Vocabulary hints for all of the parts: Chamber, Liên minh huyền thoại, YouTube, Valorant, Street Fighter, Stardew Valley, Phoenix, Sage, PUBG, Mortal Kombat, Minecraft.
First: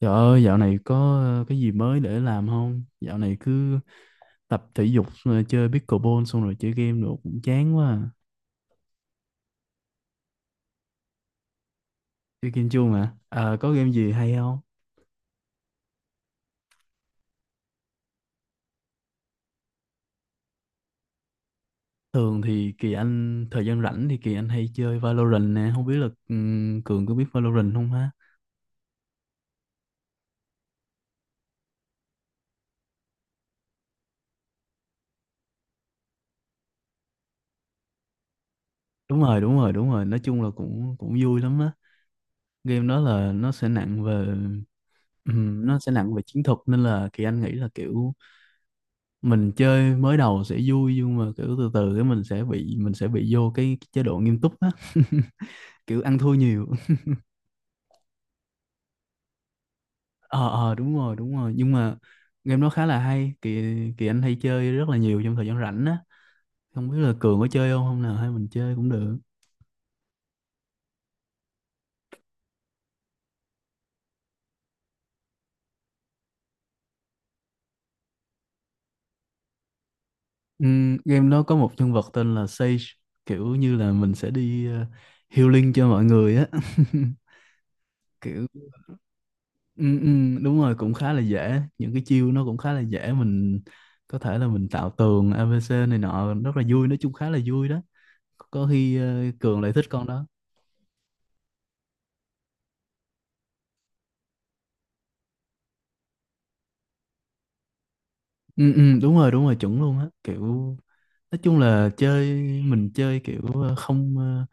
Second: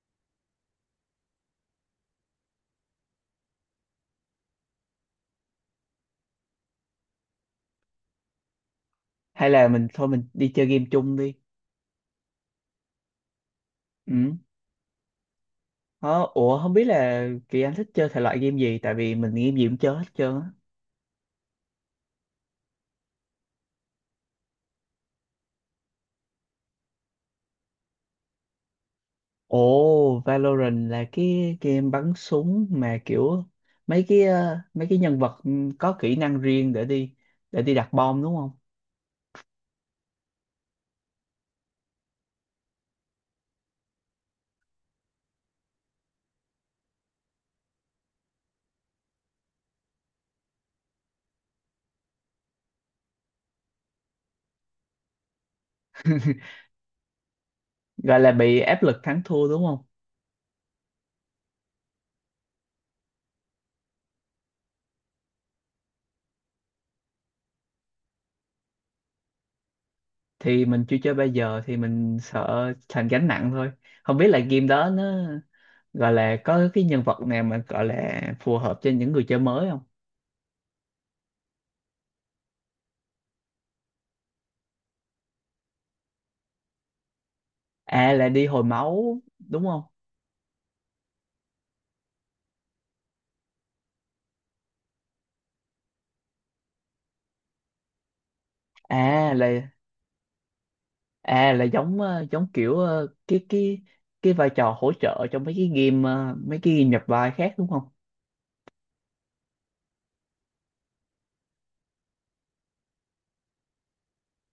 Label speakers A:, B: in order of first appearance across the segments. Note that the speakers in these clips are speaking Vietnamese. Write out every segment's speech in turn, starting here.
A: Trời ơi, dạo này có cái gì mới để làm không? Dạo này cứ tập thể dục, rồi chơi pickleball xong rồi chơi game nữa cũng chán quá. À.
B: Hay là mình thôi, mình đi chơi game chung đi.
A: Chơi game chưa mà. À, có game gì
B: Ừ.
A: hay không?
B: Ờ, ủa không biết là Kỳ Anh thích chơi thể loại game gì, tại vì mình game gì cũng chơi hết trơn á.
A: Thường thì Kỳ Anh, thời gian rảnh thì Kỳ Anh hay chơi Valorant nè. Không biết là Cường có biết Valorant không ha?
B: Ồ, Valorant là cái game bắn súng mà kiểu mấy cái nhân vật có kỹ năng riêng để đi đặt bom đúng không?
A: Đúng rồi, đúng rồi, đúng rồi. Nói chung là cũng cũng vui lắm á. Game đó là nó sẽ nặng về nó sẽ nặng về chiến thuật nên là Kỳ Anh nghĩ là kiểu mình chơi mới đầu sẽ vui nhưng mà kiểu từ từ cái mình sẽ bị vô cái chế độ nghiêm túc á kiểu ăn thua nhiều.
B: Gọi là bị áp lực thắng thua đúng không?
A: Ờ, đúng rồi, đúng rồi, nhưng mà game đó khá là hay, kỳ kỳ anh hay chơi rất là nhiều trong thời gian rảnh á. Không biết là Cường có chơi không, hôm nào hay mình chơi cũng được.
B: Thì mình chưa chơi, bây giờ thì mình sợ thành gánh nặng thôi. Không biết là game đó nó gọi là có cái nhân vật nào mà gọi là phù hợp cho những người chơi mới không?
A: Game đó có một nhân vật tên là Sage, kiểu như là mình sẽ đi healing cho mọi người á.
B: À là
A: Kiểu.
B: đi hồi máu đúng không?
A: Ừ, ừ, đúng rồi, cũng khá là dễ, những cái chiêu nó cũng khá là dễ, mình có thể là mình tạo tường ABC này nọ rất là vui, nói chung khá là vui đó. Có khi
B: à
A: Cường
B: là
A: lại thích con đó.
B: à là giống giống kiểu cái cái vai trò hỗ trợ trong mấy cái game nhập vai khác đúng không?
A: Ừ, ừ, đúng rồi, đúng rồi, chuẩn luôn á. Kiểu nói chung là chơi, mình chơi kiểu ờ, không ờ,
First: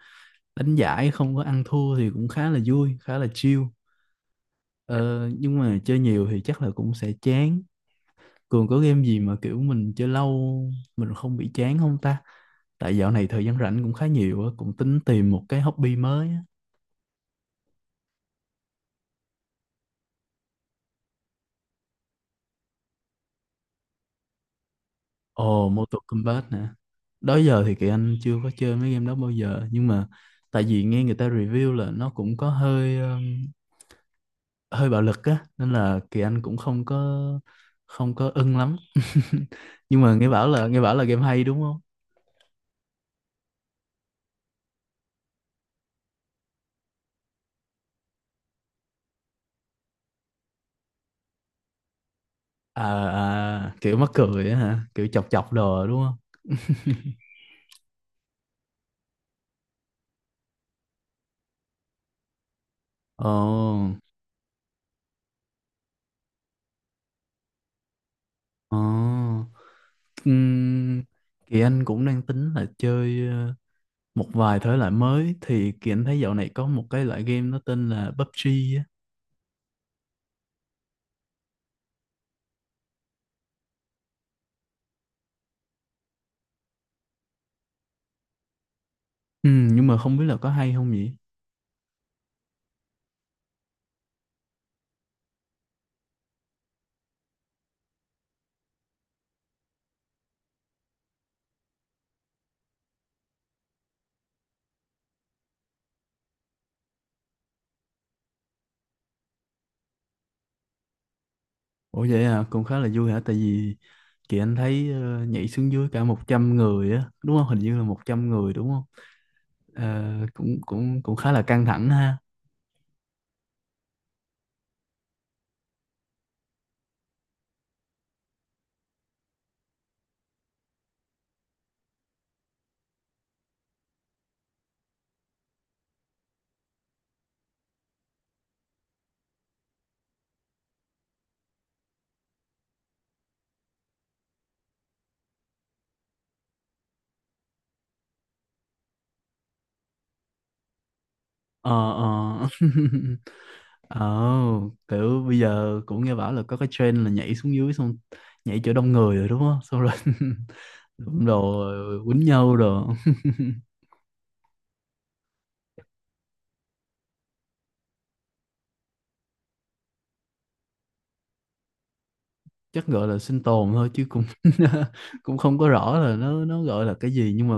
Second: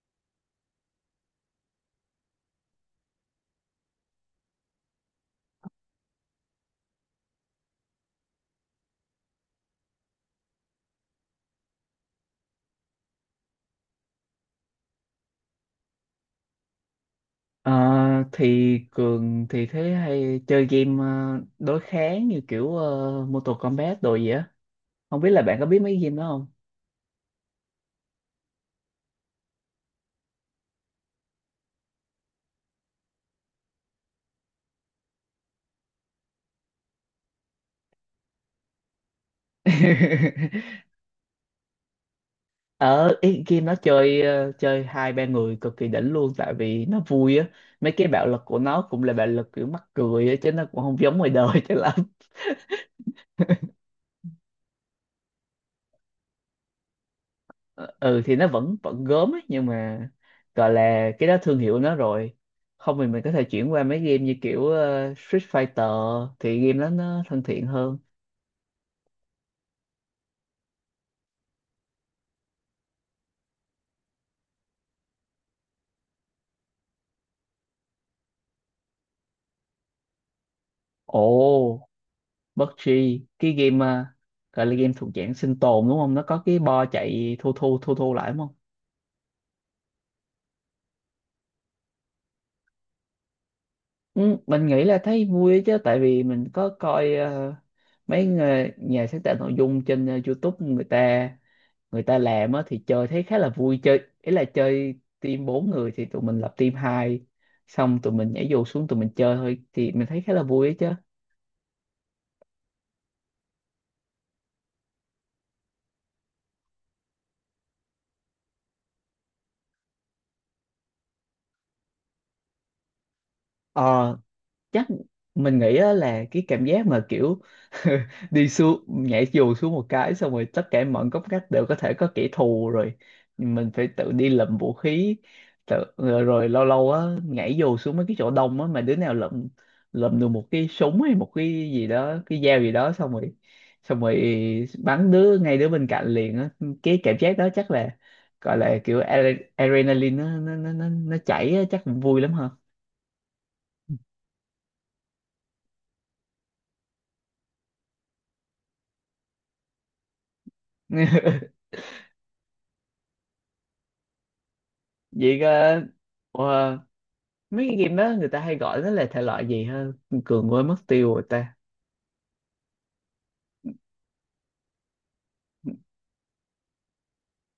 A: đánh giải không có ăn thua thì cũng khá là vui, khá là chill. Ờ, nhưng mà chơi nhiều thì chắc là cũng sẽ chán. Cường có game gì mà kiểu mình chơi lâu mình không bị chán không ta? Tại dạo này thời gian rảnh cũng khá nhiều á, cũng tính tìm một cái hobby mới á.
B: Ờ, thì Cường thì thế hay chơi game đối kháng như kiểu Mortal Kombat đồ gì á. Không biết là bạn có
A: Ồ,
B: biết mấy
A: Mortal
B: game đó không?
A: Kombat nè. Đó giờ thì Kỳ Anh chưa có chơi mấy game đó bao giờ, nhưng mà tại vì nghe người ta review là nó cũng có hơi hơi bạo lực á, nên là Kỳ Anh cũng không có ưng lắm. Nhưng mà nghe bảo là nghe bảo là game hay đúng không?
B: Ở ý, game nó chơi chơi hai ba người cực kỳ đỉnh luôn, tại vì nó vui á. Mấy cái bạo lực của nó cũng là bạo lực kiểu mắc cười á, chứ nó cũng không giống ngoài đời cho lắm.
A: À, à kiểu mắc cười á hả? Kiểu chọc chọc đồ đúng không?
B: Ờ, ừ thì nó vẫn vẫn gớm ấy, nhưng mà gọi là cái đó thương hiệu nó rồi. Không thì mình
A: Ồ,
B: có thể chuyển qua mấy game như kiểu Street Fighter, thì game đó nó thân thiện hơn.
A: ồ. Ừm, Kỳ Anh cũng đang tính là chơi một vài thể loại mới thì Kỳ Anh thấy dạo này có một cái loại game nó tên là PUBG á.
B: Ồ, PUBG, cái game gọi là game thuộc dạng sinh tồn đúng không, nó có cái bo chạy thu thu thu thu lại đúng không?
A: Nhưng mà không biết là có hay không nhỉ?
B: Ừ, mình nghĩ là thấy vui ấy chứ, tại vì mình có coi mấy người, nhà sáng tạo nội dung trên YouTube, người ta làm á thì chơi thấy khá là vui. Chơi ý là chơi team bốn người thì tụi mình lập team hai, xong tụi mình nhảy dù xuống, tụi mình chơi thôi, thì mình thấy khá là vui ấy chứ.
A: Ủa vậy à, cũng khá là vui hả? Tại vì Kỳ Anh thấy nhảy xuống dưới cả 100 người á, đúng không? Hình như là 100 người đúng không? Ờ, cũng cũng cũng khá là căng thẳng ha.
B: Ờ, chắc mình nghĩ á là cái cảm giác mà kiểu đi xuống, nhảy dù xuống một cái xong rồi tất cả mọi góc ngách đều có thể có kẻ thù rồi, mình phải tự đi lượm vũ khí, tự, rồi lâu lâu á nhảy dù xuống mấy cái chỗ đông á mà đứa nào lượm lượm được một cái súng hay một cái gì đó, cái dao gì đó, xong rồi bắn đứa ngay đứa bên cạnh liền á. Cái cảm giác đó chắc là gọi là kiểu adrenaline nó chảy á,
A: Ờ
B: chắc cũng vui lắm
A: ờ.
B: ha.
A: Ồ, kiểu bây giờ cũng nghe bảo là có cái trend là nhảy xuống dưới xong nhảy chỗ đông người rồi đúng không? Xong rồi đụng đồ quýnh nhau đồ.
B: Vậy ờ, mấy cái game đó người ta hay gọi nó là thể loại gì ha, Cường quên mất tiêu rồi ta?
A: Chắc gọi là sinh tồn thôi chứ cũng cũng không có rõ là nó gọi là cái gì, nhưng mà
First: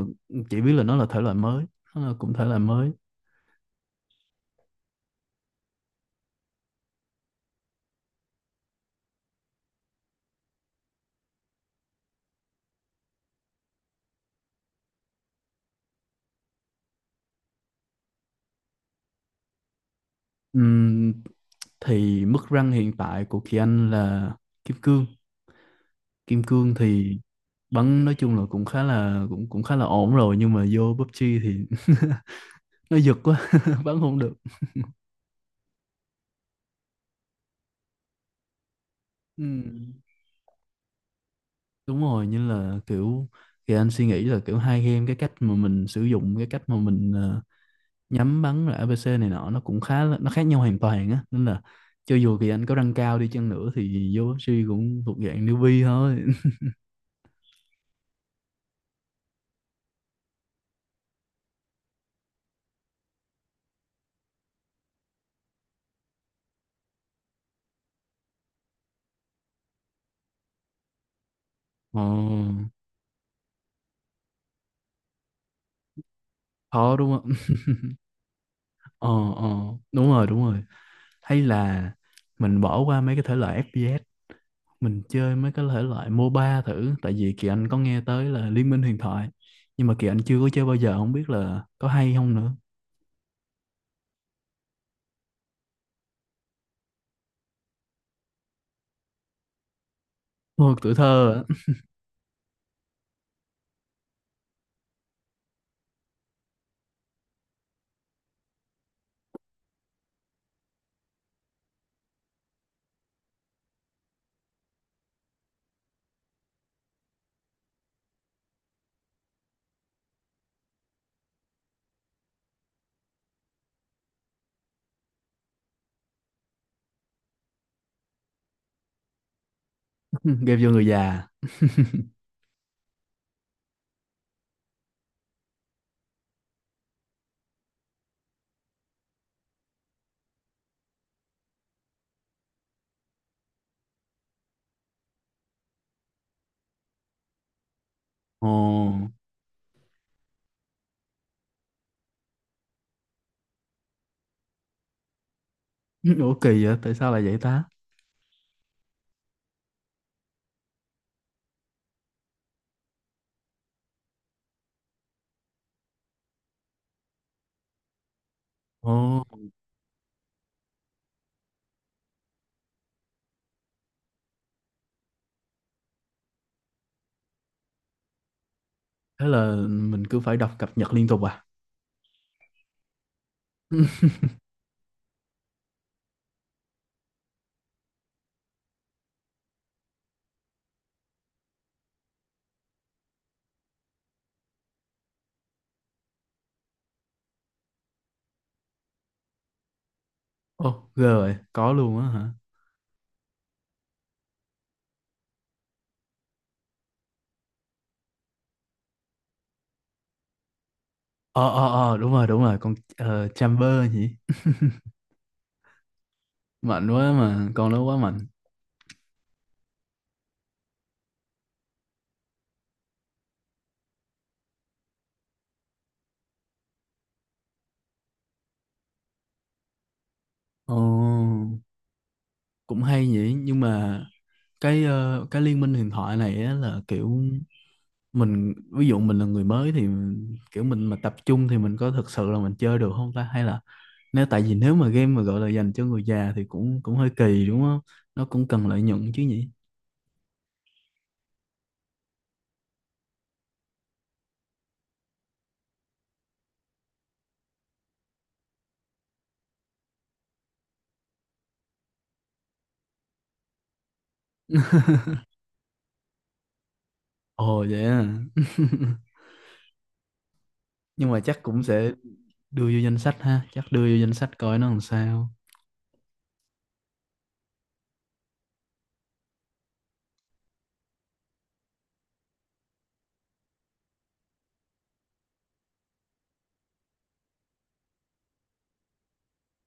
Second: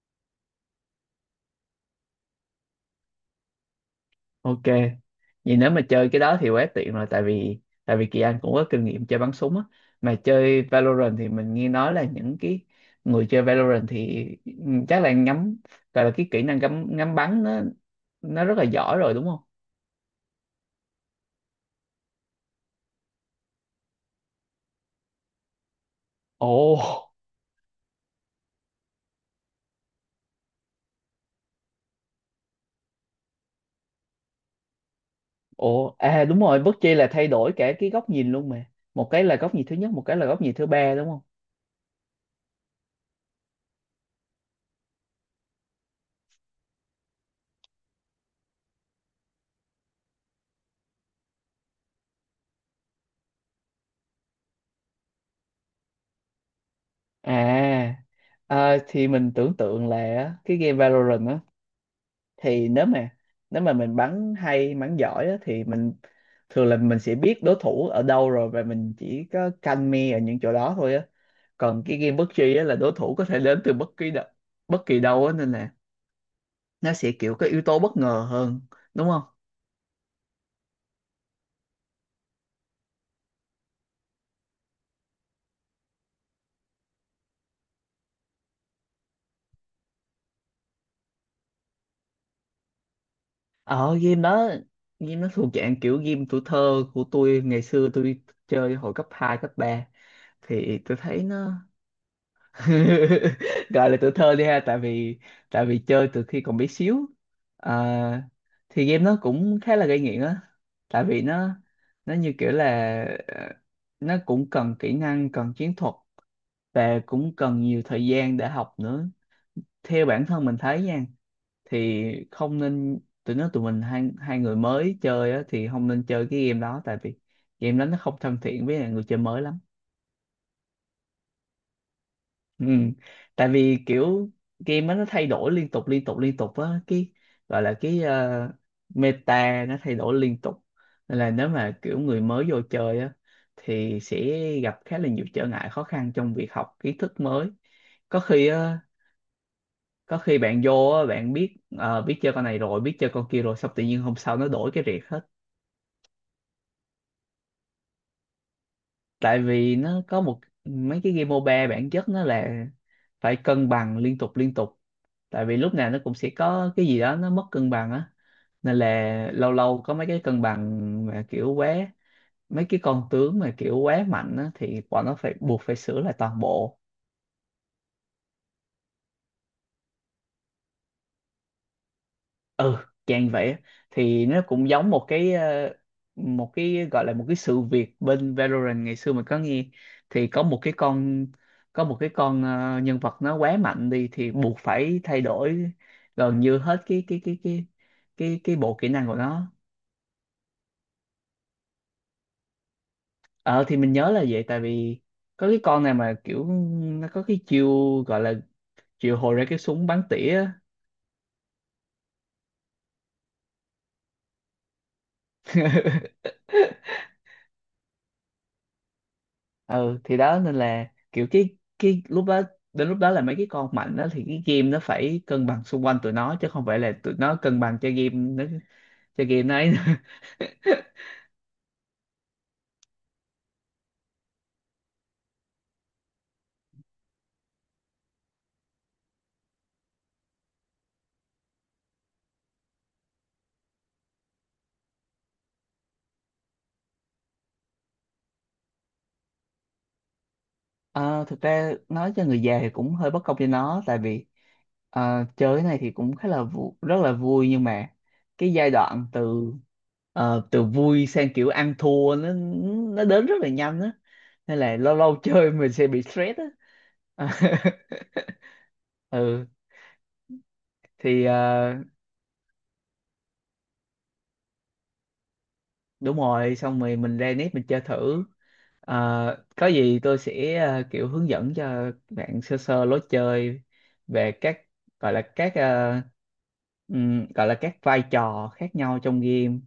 A: chỉ biết là nó là thể loại mới, nó là cũng thể loại mới.
B: Ok, vậy nếu mà chơi cái đó thì quá tiện rồi, tại vì Kỳ Anh cũng có kinh nghiệm chơi bắn súng á, mà chơi Valorant thì mình nghe nói là những cái người chơi Valorant thì chắc là ngắm, gọi là cái kỹ năng ngắm ngắm bắn nó rất là giỏi rồi đúng không?
A: Ừm, thì mức rank hiện tại của Kỳ Anh là kim cương. Kim cương
B: Ồ,
A: thì bắn nói chung là cũng khá là ổn rồi, nhưng mà vô PUBG thì nó giật quá bắn không được.
B: ồ, à đúng rồi, bất chi là thay đổi cả cái góc nhìn luôn mà. Một cái là góc nhìn thứ nhất,
A: Ừm,
B: một cái là góc nhìn thứ ba đúng không?
A: đúng rồi, như là kiểu Kỳ Anh suy nghĩ là kiểu hai game, cái cách mà mình sử dụng cái cách mà mình nhắm bắn rồi ABC này nọ nó cũng khá là, nó khác nhau hoàn toàn á, nên là cho dù kỳ anh có răng cao đi chăng nữa thì vô bác sĩ cũng thuộc dạng newbie thôi.
B: À, thì mình tưởng tượng là á, cái game Valorant á, thì nếu mà mình bắn hay bắn giỏi á, thì mình thường là mình sẽ biết đối thủ ở đâu rồi, và mình chỉ có canh me ở những chỗ đó thôi á. Còn cái game PUBG á
A: Ờ,
B: là đối thủ có thể đến từ bất kỳ đâu á, nên là nó
A: khó đúng
B: sẽ
A: không.
B: kiểu có yếu tố bất ngờ hơn, đúng
A: Ờ,
B: không?
A: ờ, đúng rồi, đúng rồi, hay là mình bỏ qua mấy cái thể loại FPS, mình chơi mấy cái thể loại MOBA thử, tại vì kỳ anh có nghe tới là Liên minh huyền thoại, nhưng mà kỳ anh chưa có chơi bao giờ, không biết là có hay không nữa.
B: Ở game đó, game nó thuộc dạng kiểu game tuổi thơ của tôi, ngày xưa tôi chơi hồi cấp 2 cấp ba,
A: Thôi
B: thì
A: tuổi
B: tôi thấy
A: thơ
B: nó
A: á.
B: gọi là tuổi thơ đi ha, tại vì chơi từ khi còn bé xíu. À, thì game nó cũng khá là gây nghiện á, tại vì nó như kiểu là ờ, nó cũng cần kỹ năng, cần chiến thuật, và cũng cần nhiều thời gian để học nữa. Theo bản thân mình thấy nha, thì không nên, tụi mình hai hai người mới chơi á thì không nên chơi cái game đó, tại vì game đó nó không thân thiện với lại người chơi mới lắm.
A: Game vô người già.
B: Ừ. Tại vì kiểu game á, nó thay đổi liên tục liên tục liên tục á, cái gọi là cái meta nó thay đổi liên tục, nên là nếu mà kiểu người mới vô chơi á thì sẽ gặp khá là nhiều trở ngại khó khăn trong việc học kiến thức mới. có khi á
A: Ồ.
B: có khi bạn vô á, bạn biết biết chơi con này rồi biết chơi con kia rồi, xong tự nhiên hôm sau nó đổi cái riệt hết.
A: Ủa kỳ vậy, tại sao lại vậy ta.
B: Tại vì nó có một, mấy cái game MOBA bản chất nó là phải cân bằng liên tục liên tục, tại vì lúc nào nó cũng sẽ có cái gì đó nó mất cân bằng á, nên
A: Ồ.
B: là lâu lâu có mấy cái cân bằng mà kiểu quá, mấy cái con tướng mà kiểu quá mạnh á thì bọn nó phải buộc phải sửa lại toàn bộ.
A: Thế là mình cứ phải đọc cập nhật liên tục à?
B: Ừ, dạng vậy á. Thì nó cũng giống một cái một cái gọi là một cái sự việc bên Valorant ngày xưa mình có nghe, thì có một cái con nhân vật nó quá mạnh đi, thì buộc phải thay đổi gần như hết cái bộ kỹ năng của nó.
A: Ồ, ghê rồi, có luôn á hả?
B: Ờ thì mình nhớ là vậy, tại vì có cái con này mà kiểu nó có cái chiêu, gọi là chiêu hồi ra cái súng bắn tỉa á.
A: Ờ, ờ, ờ, đúng rồi, con Chamber nhỉ? Mạnh quá mà, con nó quá mạnh.
B: Ừ thì đó, nên là kiểu cái lúc đó đến lúc đó là mấy cái con mạnh đó thì cái game nó phải cân bằng xung quanh tụi nó chứ không phải là tụi nó cân bằng cho game nó ấy.
A: Ồ, cũng hay nhỉ, nhưng mà cái cái liên minh huyền thoại này á là kiểu mình ví dụ mình là người mới thì kiểu mình mà tập trung thì mình có thực sự là mình chơi được không ta, hay là nếu tại vì nếu mà game mà gọi là dành cho người già thì cũng cũng hơi kỳ đúng không? Nó cũng cần lợi nhuận chứ nhỉ?
B: Ờ, thực ra nói cho người già thì cũng hơi bất công cho nó, tại vì chơi cái này thì cũng rất là vui, nhưng mà cái giai đoạn từ từ vui sang kiểu ăn thua, nó đến rất là nhanh á, nên là lâu lâu chơi mình sẽ bị stress á.
A: Ồ vậy à.
B: Ừ
A: Nhưng mà
B: thì
A: chắc cũng sẽ đưa vô danh sách ha, chắc đưa vô danh sách coi nó làm sao.
B: đúng rồi, xong rồi mình ra nếp mình chơi thử. Ờ, có gì tôi sẽ kiểu hướng dẫn cho bạn sơ sơ lối chơi về các, gọi là các ờ, gọi là các vai trò khác nhau trong game.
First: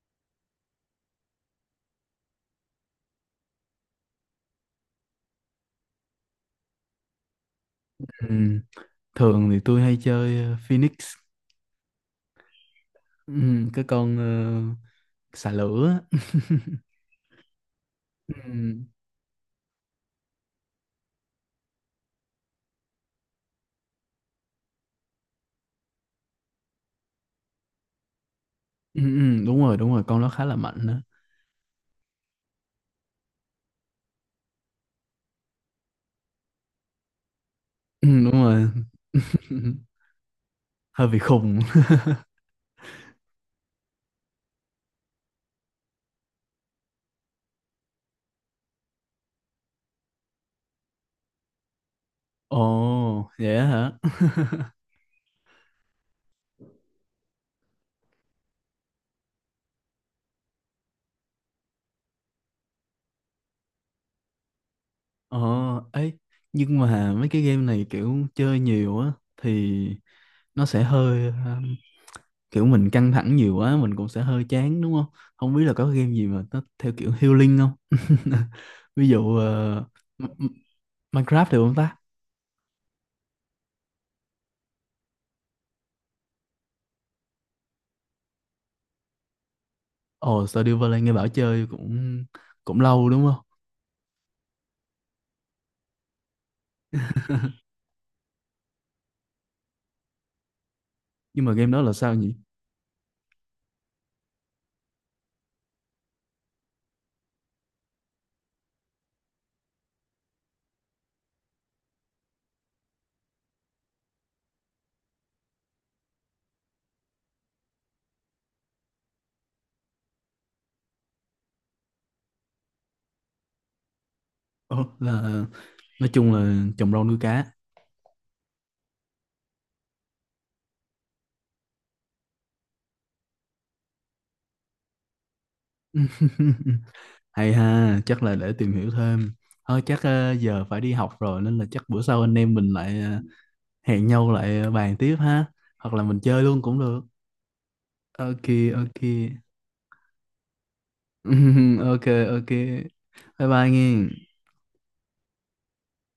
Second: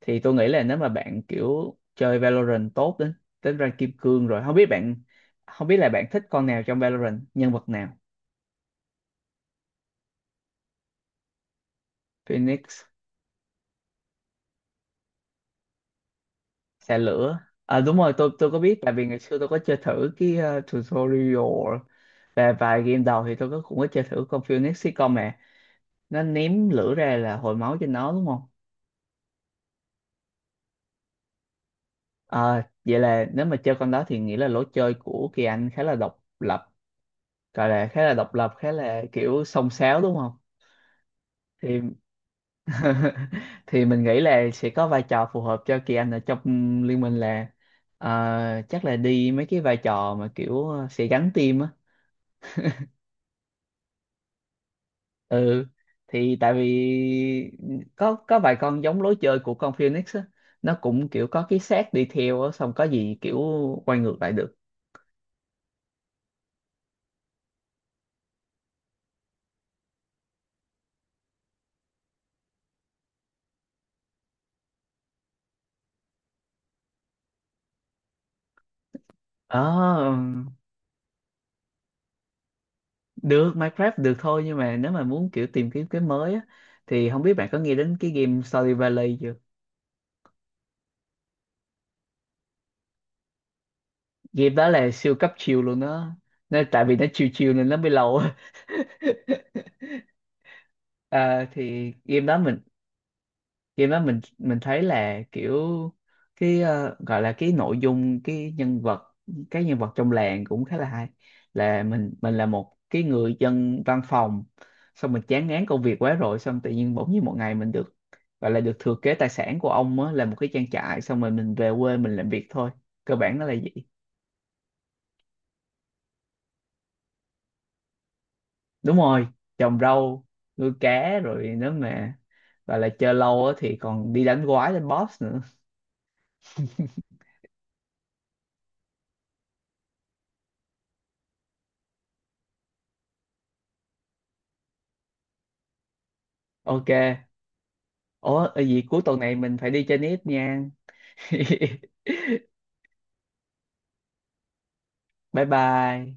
B: Thì tôi nghĩ là nếu mà bạn kiểu chơi Valorant tốt đến đến rank kim cương rồi, không biết là bạn thích con nào trong Valorant, nhân vật nào?
A: Ừ. Thường thì tôi hay chơi Phoenix.
B: Phoenix.
A: Ừ. Cái con xà lửa á.
B: Xe lửa. À, đúng rồi, tôi có biết,
A: Ừ.
B: tại vì ngày xưa tôi có chơi thử cái tutorial và vài game đầu, thì tôi cũng có chơi thử con Phoenix Recon nè, nó ném lửa ra là hồi máu trên nó đúng không?
A: Ừ, ừ, đúng rồi, đúng rồi, con nó khá là mạnh đó.
B: À, vậy là nếu mà chơi con đó thì nghĩa là lối chơi của Kỳ Anh khá là độc lập, gọi là khá
A: Ừ,
B: là
A: đúng
B: độc lập,
A: rồi.
B: khá là kiểu xông xáo đúng không?
A: Hơi bị khùng.
B: Thì thì mình nghĩ là sẽ có vai trò phù hợp cho Kỳ Anh ở trong liên minh, là ờ, chắc là đi mấy cái vai trò mà kiểu sẽ gắn team á.
A: Ồ vậy á hả.
B: Ừ, thì tại vì có vài con giống lối chơi của con Phoenix á, nó cũng kiểu có cái xác đi theo á, xong có gì kiểu quay ngược lại được.
A: Ồ ấy, nhưng mà mấy cái game này kiểu chơi nhiều á thì nó sẽ hơi kiểu mình căng thẳng nhiều quá mình cũng sẽ hơi chán đúng không, không biết là có game gì mà nó theo kiểu healing không. Ví dụ
B: Ờ
A: M- M- Minecraft được không ta.
B: được, Minecraft được thôi, nhưng mà nếu mà muốn kiểu tìm kiếm cái mới á thì không biết bạn có nghe đến cái game Stardew Valley chưa?
A: Ồ, Stardew Valley nghe bảo chơi cũng cũng lâu đúng không.
B: Game đó là siêu cấp chill luôn đó, nên tại vì nó chill chill nên nó mới lâu.
A: Nhưng
B: À,
A: mà game đó là
B: thì
A: sao
B: game
A: nhỉ?
B: đó mình, khi mà mình thấy là kiểu cái gọi là cái nội dung, cái nhân vật trong làng cũng khá là hay, là mình là một cái người dân văn phòng, xong mình chán ngán công việc quá rồi, xong tự nhiên bỗng nhiên một ngày mình được, gọi là được thừa kế tài sản của ông á, là một cái trang trại, xong rồi mình về quê mình làm việc thôi, cơ bản nó là vậy.
A: Ồ, là nói chung là trồng rau nuôi cá.
B: Đúng rồi, trồng rau, nuôi cá, rồi nếu mà gọi là chơi lâu á thì còn đi đánh quái đánh boss nữa.
A: Hay ha, chắc là để tìm hiểu thêm. Thôi chắc giờ phải đi học rồi nên là chắc bữa sau anh em mình lại hẹn nhau lại bàn tiếp ha, hoặc là mình chơi luôn cũng
B: Ok.
A: được. Ok.
B: Ủa, vậy
A: Ok.
B: cuối tuần này mình phải đi chơi nít nha.
A: Ok, ok. Bye bye nghe.
B: Bye bye.